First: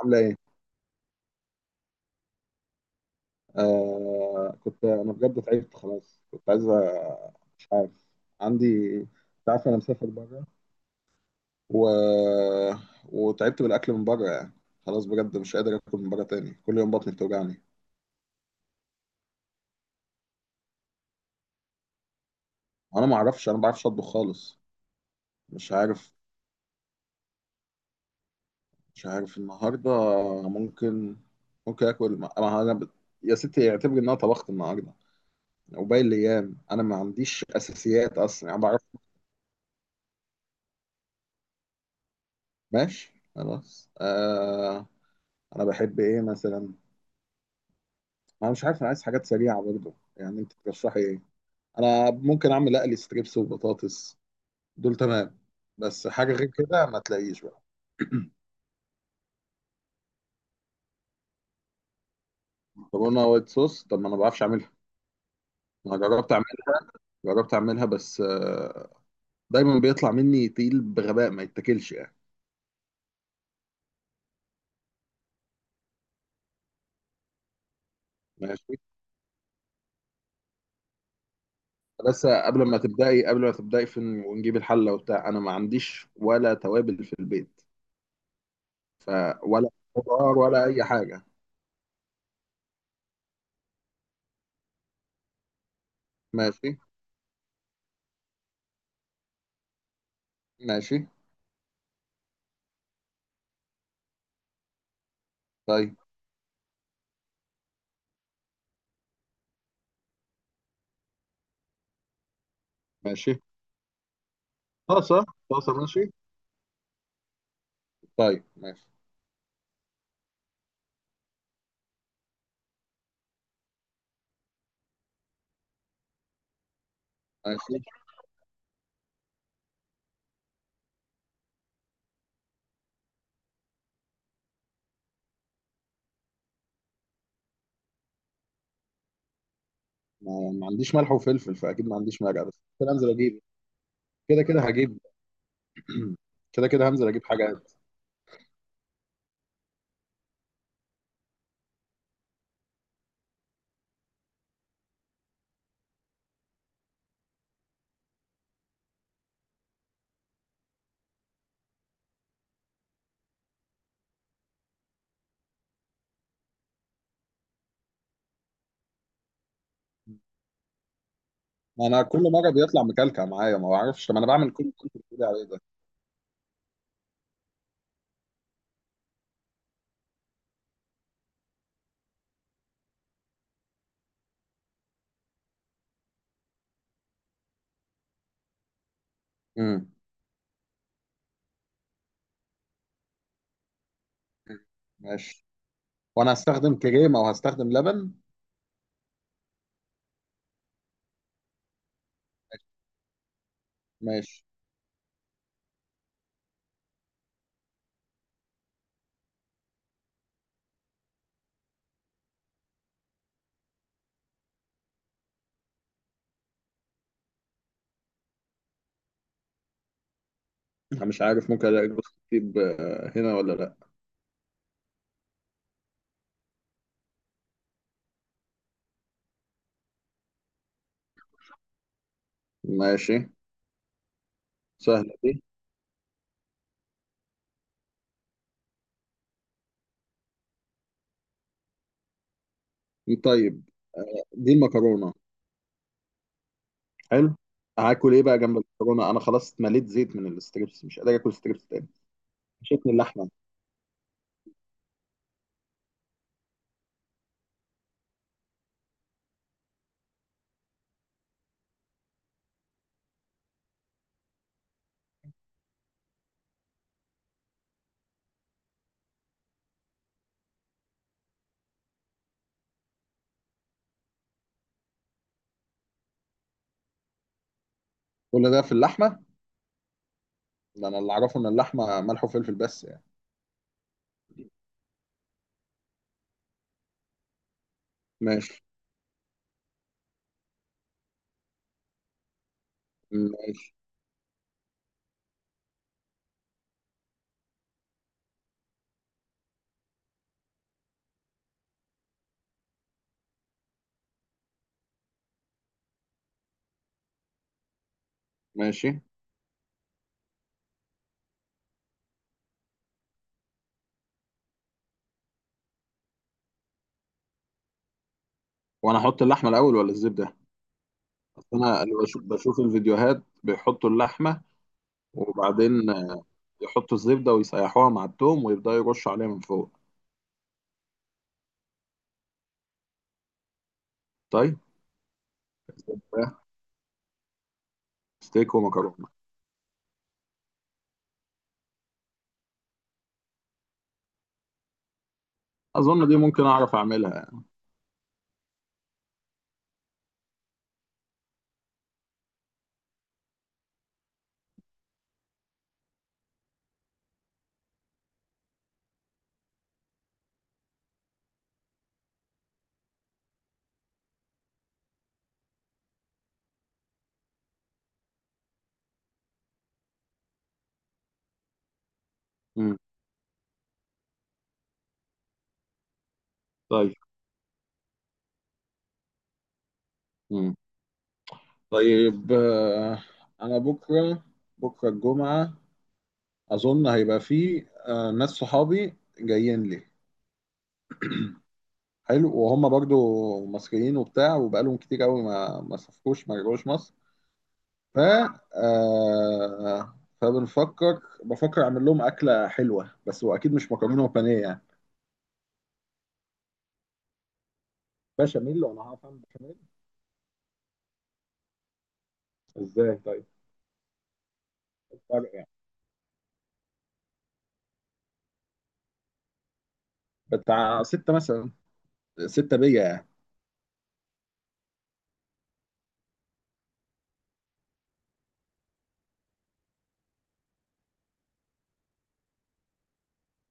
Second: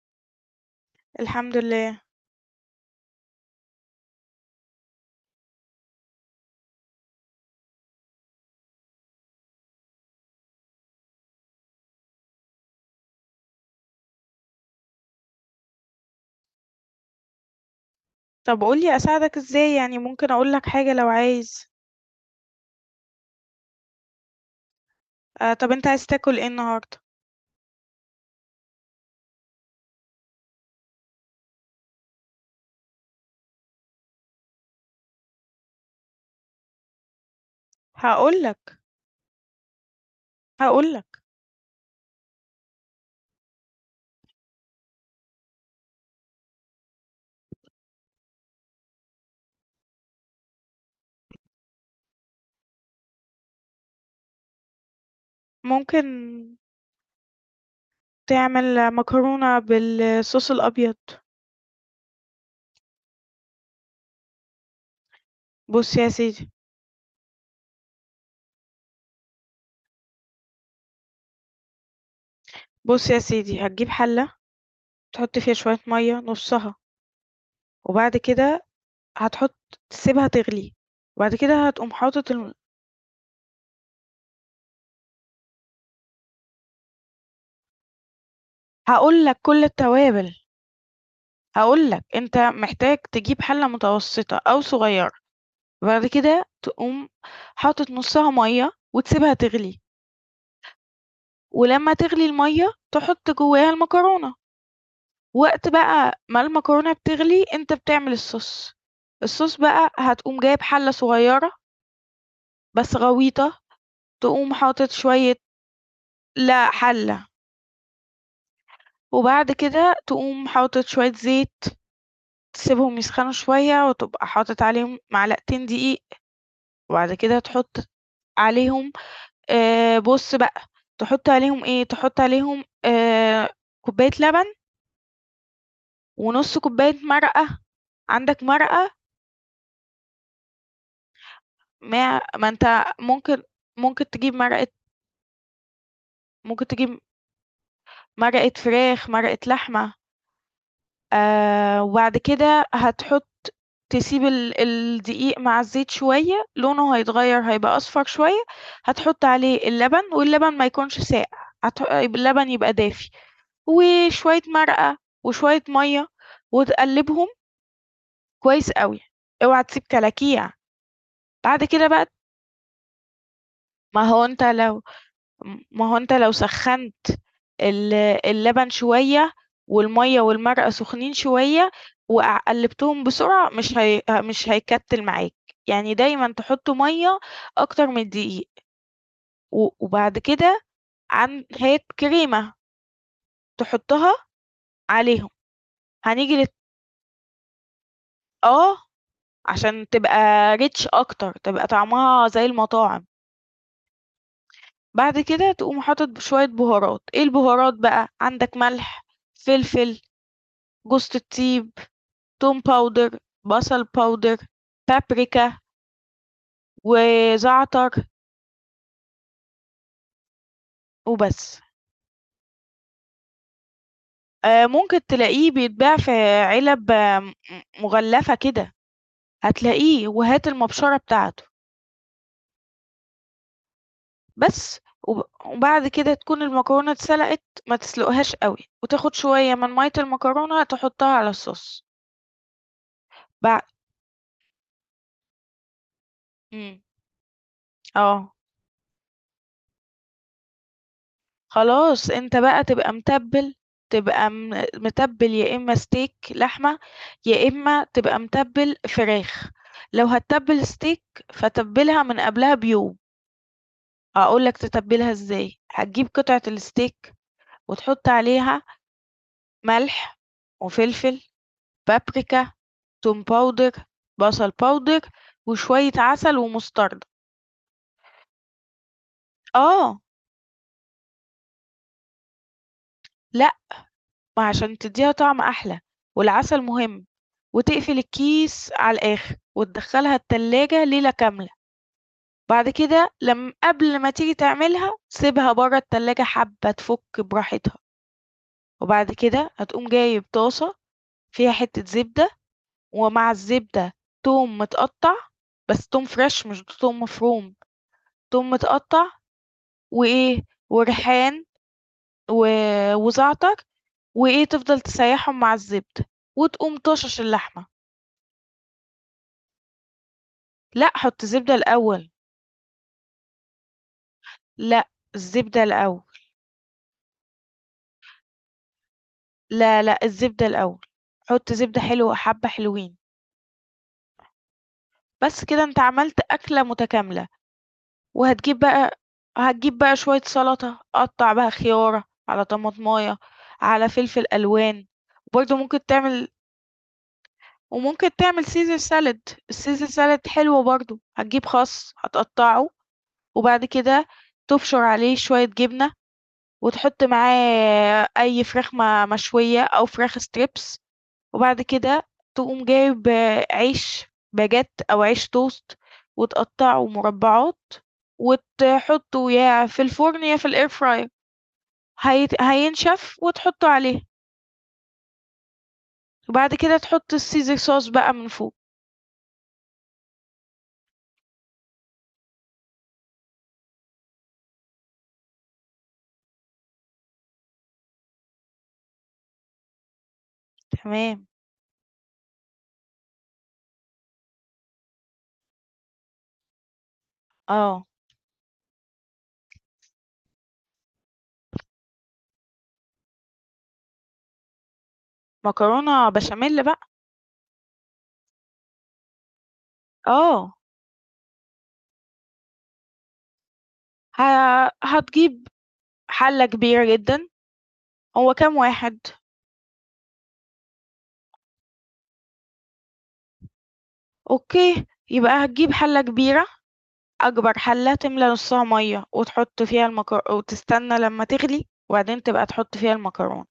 عاملة إيه؟ الحمد لله. آه، كنت أنا بجد تعبت خلاص، كنت عايز مش عارف. عندي، أنت عارف أنا مسافر بره و... وتعبت بالأكل من بره يعني. خلاص بجد مش قادر آكل من بره تاني، كل يوم بطني بتوجعني. طب قولي اساعدك ازاي، يعني ممكن اقولك حاجة لو عايز. أنا ما أعرفش، أنا ما بعرفش أطبخ خالص. آه، طب مش انت عايز عارف، تاكل ايه النهاردة؟ مش عارف النهاردة. ممكن ممكن آكل ما يا ستي اعتبري إن أنا طبخت النهاردة، وباقي الأيام أنا ما عنديش أساسيات أصلا هقولك يعني ما بعرف. هقولك ماشي خلاص. أنا بحب إيه مثلا؟ انا مش عارف، انا عايز حاجات سريعه برضه يعني، انت ترشحي ايه؟ انا ممكن اعمل اقلي ستريبس وبطاطس، دول تمام. ممكن بس حاجه غير كده ما تلاقيش بقى. تعمل مكرونة بالصوص الابيض. مكرونه وايت صوص؟ طب ما انا ما بعرفش اعملها. بص انا يا جربت سيدي اعملها، جربت اعملها بس دايما بيطلع مني تقيل بغباء ما يتاكلش يعني. بص يا سيدي هتجيب حلة تحط فيها شوية مية نصها، وبعد كده ماشي. هتحط، تسيبها تغلي، وبعد كده هتقوم بس حاطط قبل ما تبداي في ونجيب الحله وبتاع، انا ما عنديش ولا توابل في البيت. ف هقولك كل ولا التوابل. خضار ولا اي حاجه. هقولك انت محتاج تجيب حلة متوسطة او صغيرة، بعد كده ماشي. تقوم حاطط نُصّها مَيّة وتسيبها تغلي، ماشي. ولمّا تغلي المَيّة تحُط جواها المكرونة، وقت طيب بقى ما المكرونة بتغلي أنت بتعمل الصوص، الصوص بقى هتقوم جايب حلة صغيرة بس ماشي. غويطة، تقوم حاطط طاسه، شوية، طاسه، ماشي. لأ حلة، طيب ماشي. وبعد كده تقوم حاطط شوية زيت، تسيبهم يسخنوا شوية وتبقى حاطط عليهم معلقتين دقيق، وبعد كده تحُط هشوف. عليهم بُص بقى، تحُط عليهم إيه، تحُط عليهم كوباية لبن ونُص كوباية مرقة، عندك مرقة؟ ما عنديش ملح وفلفل، فاكيد ما مع عنديش مرقه، ما بس أنت كده انزل اجيب. ممكن ممكن تجيب كده كده مرقة، هجيب. ممكن كده كده تجيب هنزل اجيب حاجه. مرقة فراخ، مرقة لحمة، وبعد كده هتحُط، تسيب الدقيق مع الزيت شوية، لونه هيتغيّر هيبقى أصفر شوية، هتحُط عليه اللبن واللبن ما يكونش ساقع، اللبن يبقى دافي، وشوية مرقة وشوية مَيّة وتقلّبهم كويس أوي، اوعى تسيب كلاكيع، بعد ما كده انا بقى كل مره بيطلع مكلكع معايا ما ما بعرفش، طب هو انا أنت بعمل كل اللي لو انت بتقولي عليه ده. ما هو أنت لو سخّنت ال اللبن شوية، والمَيّة والمرقة سخنين شوية، وقع قلّبتهم بسرعة، مش هيكتّل معاك، يعني دايمًا تحط مَيّة أكتر من الدقيق، و امم وبعد كده هات كريمة تحطها عليهم، ماشي. وانا هنيجي للت هستخدم كريمه وهستخدم لبن. آه، عشان تبقى rich أكتر، تبقى طعمها زي المطاعم. ماشي. بعد كده تقوم حاطط شوية بهارات، إيه البهارات بقى، عندك ملح، فلفل، جوزة الطيب، توم باودر، بصل باودر، بابريكا وزعتر انا مش عارف وبس. ممكن الاقي جوز الطيب هنا ولا لا؟ ممكن تلاقيه بيتباع في علب آه، مغلفة كده، هتلاقيه وهات المبشرة بتاعته ماشي. بس. سهله دي. وبعد كده تكون المكرونة اتسلقت، ما تسلقهاش أوي، وتاخد شوية من مَيّة المكرونة تحطها على الصوص. بع طيب. دي المكرونه. إمم، حلو. هاكل ايه آه. بقى جنب المكرونه؟ انا خلاص اتمليت زيت من الستريبس، مش قادر اكل ستريبس تاني. خلاص انت بقى شكل تبقى اللحمه. متبل، تبقى متبل، يا اما ستيك لحمة يا اما تبقى متبل فراخ، لو هتتبل ستيك فتبلها من قبلها بيوم. هقولك تتبلها ازاي، هتجيب قطعة الستيك وتحط عليها ملح وفلفل بابريكا توم باودر بصل باودر وشوية عسل ومستردة. كل ده في اللحمه؟ اه. ده انا اللي اعرفه ان اللحمه ملح وفلفل بس يعني. لا، ما عشان تدّيها طعم أحلى، والعسل مهم، وتقفل ماشي. الكيس على الآخر، وتدخّلها التلاجة ليلة كاملة، بعد كده لم ماشي. قبل ما تيجي تعملها سيبها برّه التلاجة حبّة تفُك براحتها، وبعد كده هتقوم جايب طاسة فيها حتّة زبدة، ومع الزبدة توم متقطّع، بس توم فريش مش توم مفروم، توم ماشي. متقطّع وإيه، وريحان و وزعتر وإيه، تفضل تسيّحهم مع الزبدة، وتقوم طاشش اللحمة. وانا احط اللحمه الاول ولا الزبده؟ لأ، حُط زبدة اصل انا اللي الأول. بشوف الفيديوهات بيحطوا اللحمه، لأ، الزبدة وبعدين الأول. يحطوا الزبده ويسيحوها مع التوم ويبداوا يرشوا عليها من فوق. لا، لأ، الزبدة الأول. حُط زبدة حلوة حبّة حلوين، طيب. بس كده أنت عملت زبدة، أكلة متكاملة، ستيك وهتجيب بقى ومكرونه. هتجيب بقى شوية سَلطة، قطّع بقى خيارة، على طماطماية، على فلفل ألوان، وبرضه ممكن اظن دي تعمل، ممكن اعرف اعملها يعني. وممكن تعمل Caesar salad، الCaesar salad حلو برضه، هتجيب خَس هتقطّعه، وبعد كده تبشر عليه شوية جبنة وتحط معاه أي فراخ مشوية أو فراخ ستريبس، وبعد كده تقوم جايب آه، عيش باجيت أو عيش توست، وتقطعه مربعات، وتحطه يا في الفرن يا في الاير فراير، مم. هينشف وتحطه عليه، وبعد كده طيب. تحط السيزر صوص بقى من فوق. مم. طيب. انا بكره، بكره الجمعه. اظن هيبقى فيه ناس صحابي جايين لي. تمام. حلو. وهم برضو مصريين وبتاع، وبقالهم كتير قوي ما سافروش ما رجعوش مصر. اه، ف فبنفكر بفكر اعمل لهم اكله حلوه، بس واكيد مش مكرونه وبانيه يعني. مكرونة بشاميل بقى. بشاميل. وانا هعرف اعمل بشاميل اه، ازاي طيب؟ ه... الفرق هتجيب يعني. حلة كبيرة جدا، هو كام واحد؟ بتاع 6 مثلا، 6 بيا يعني. اوكي، يبقى هتجيب حلة كبيرة، اكبر حلة، تملى نصها مية وتحط فيها وتستنى لما تغلي وبعدين تبقى تحط فيها المكرونة،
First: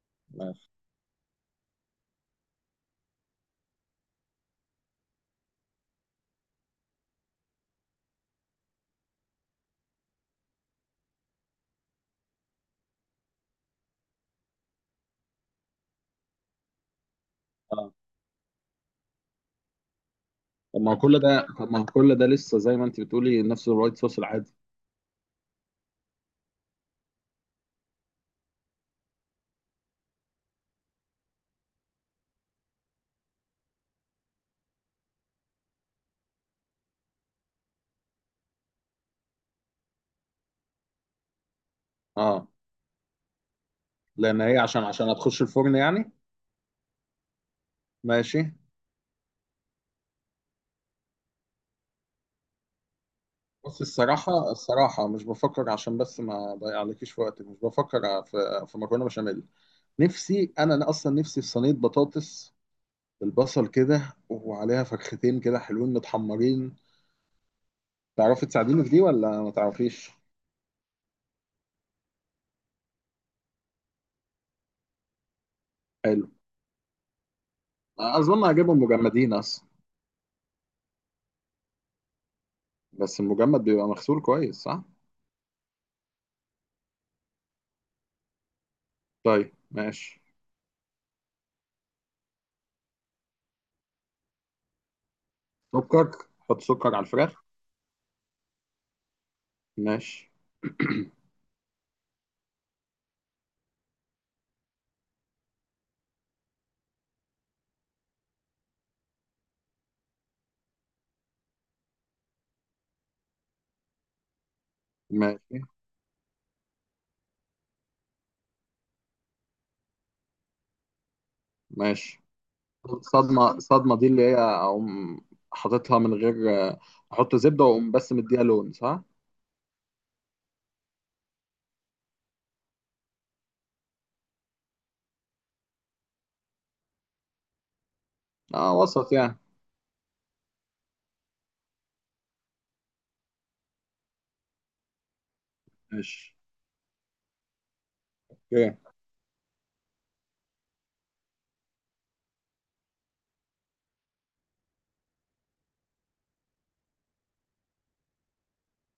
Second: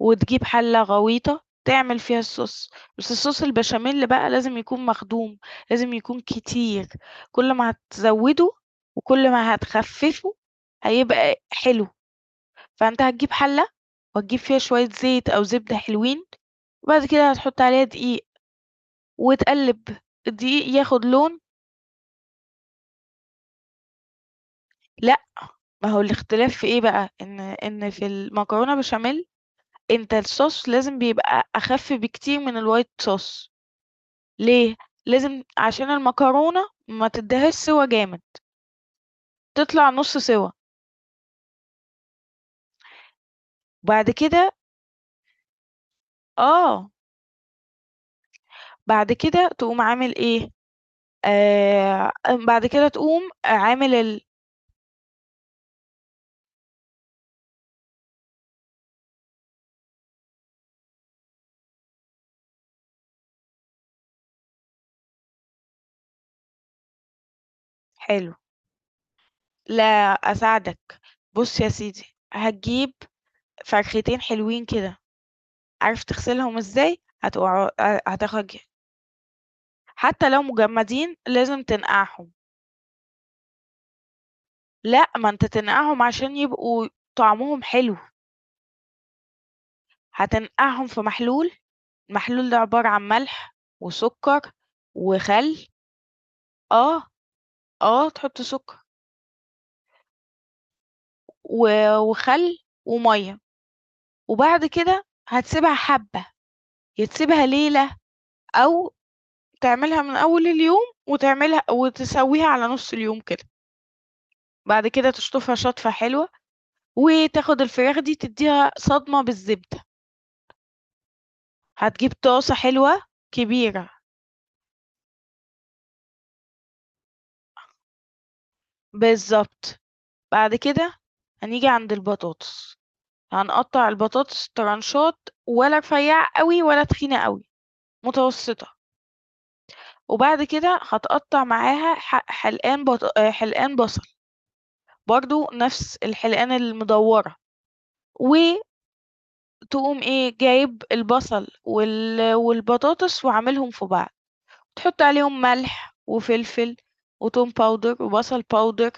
وتجيب ماشي. حلة غويطة تعمل فيها الصوص. بس الصوص البشاميل بقى لازم يكون مخدوم، لازم يكون كتير، كل ما هتزوده وكل ما هتخففه هيبقى حلو، فانت هتجيب حلة وتجيب فيها شوية زيت او زبدة حلوين، وبعد كده هتحط عليها اه. دقيق وتقلب الدقيق طب ما هو ياخد كل لون. ده، طب ما هو كل ده لسه زي ما انت بتقولي نفس الوايت صوص العادي. لأ، ما هو الاختلاف في إيه بقى، إن في المكرونة بشاميل أنت الsauce لازم بيبقى أخَف بكتير من الwhite sauce، ليه؟ لازم عشان المكرونة ما تدّيهاش سِوَى جامد، تطلع نُص سِوَى، اه. وبعد لان كده هي عشان هتخش الفرن يعني. آه، ماشي. بعد كده تقوم عامل إيه، آآ، بعد كده تقوم بص، عامل الصراحة، الصراحة مش بفكر، عشان بس ما اضيع عليكيش في وقتك، مش بفكر في مكرونة بشاميل. نفسي أنا أصلا نفسي في صينية بطاطس بالبصل كده، وعليها فرختين كده حلوين متحمرين. حلو. تعرفي تساعديني في دي ولا ما تعرفيش؟ لا أساعدك، بُص يا سيدي، هتجيب فرختين حلوين كده، عارف حلو. تغسلهم إزاي؟ أظن هتاخد، هجيبهم مجمدين أصلا. حتى لو مجمدين لازم تنقعهم. بس المجمد بيبقى مغسول كويس صح؟ لأ، ما أنت تنقعهم عشان يبقوا طعمهم حلو، طيب ماشي. هتنقعهم في محلول، المحلول ده عبارة عن ملح وسكر وخل. سكر؟ حط سكر آه، على الفراخ؟ آه، تحط سكر ماشي. و وخل ومَيّة، وبعد كده هتسيبها حبة، يا تسيبها ليلة أو تعملها من أول اليوم وتعملها وتسويها على نُص اليوم كده، بعد كده تشطفها ماشي. شطفة حلوة وتاخد الفراخ دي تدّيها صدمة بالزبدة. هتجيب ماشي. طاسة حلوة الصدمة، كبيرة. الصدمة دي اللي هي أقوم حاططها من غير، أحط زبدة وأقوم بس مديها لون صح؟ بالظبط. بعد كده هنيجي عند البطاطس، هنقطع البطاطس طرنشات، ولا رفيعة قوي ولا تخينة قوي، متوسطة، وسط يعني. وبعد كده هتقطع معاها حلقان آه، حلقان بصل، برضو نفس ماشي. الحلقان المدورة، وتقوم أوكي. ايه جايب البصل والبطاطس وعاملهم في بعض، تحط عليهم ملح وفلفل وتوم باودر وبصل باودر،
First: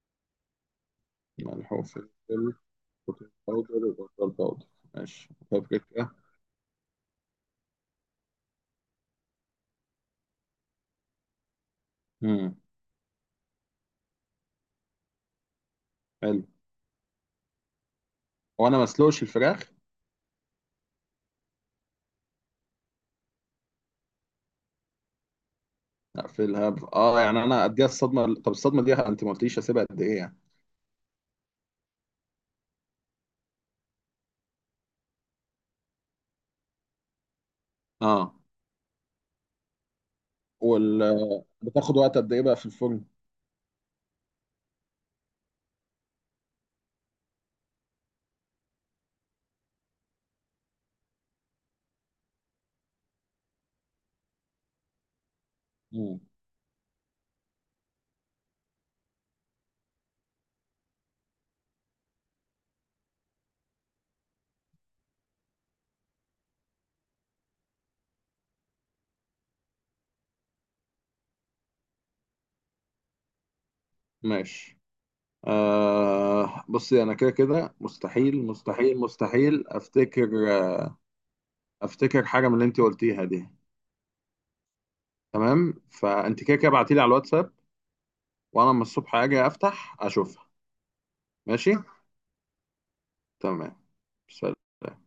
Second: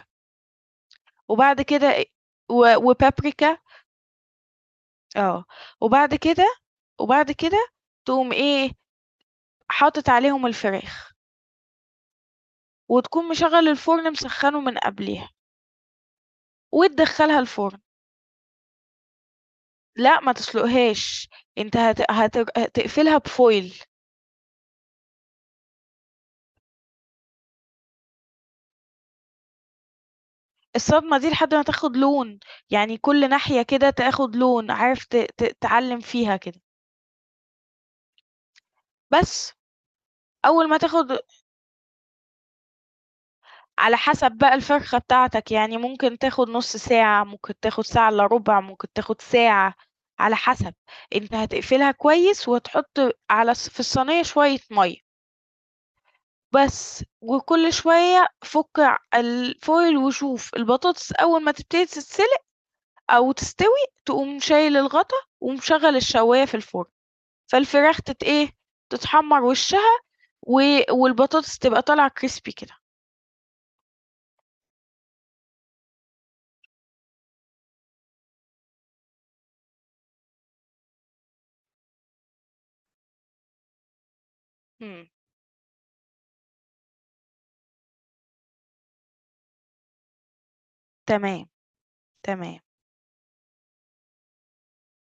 وبعد كده ملحوف، فلفل، و بروتين وبابريكا باودر وبصل باودر. ماشي آه، بابريكا. وبعد كده وبعد كده تقوم إيه، حاطط عليهم الفراخ، امم وتكون مشغّل الفرن مسخّنه من قبليها، حلو. وتدخّلها الفرن. هو أنا ما أسلقش الفراخ؟ لأ ما تسلقهاش، أنت هت هتر تقفلها بfoil. لا في الهب يعني أنا أديها الصدمة، طب الصدمة دي أنت ما قلتليش أسيبها قد إيه يعني؟ الصدمة دي لحد ما تاخد لون، يعني كل ناحية كده تاخد لون، عارف ت ت تعلّم فيها كده، آه بس أول ما وال تاخد، بتاخد وقت قد إيه بقى في الفرن؟ على حسب بقى الفرخة بتاعتك يعني ممكن تاخد نص ساعة، ممكن تاخد ساعة إلا ربع، ممكن تاخد ساعة، على حسب. انت هتقفلها كويس وتحط على في الصينية شوية مية امم بس، وكل شوية فك الفويل وشوف البطاطس، أول ما تبتدي تتسلق أو تستوي تقوم شايل الغطا ومشغل الشواية في الفرن، فالفراخ ايه تتحمر وشها، و... والبطاطس تبقى طالعة كريسبي كده. ماشي. بصي انا كده كده مستحيل، مستحيل، مستحيل افتكر، افتكر حاجه من اللي انت قلتيها دي. مم. تمام فانت كده كده ابعتيلي على الواتساب، وانا لما الصبح اجي افتح اشوفها. تمام ماشي. تمام. تمام. سلام.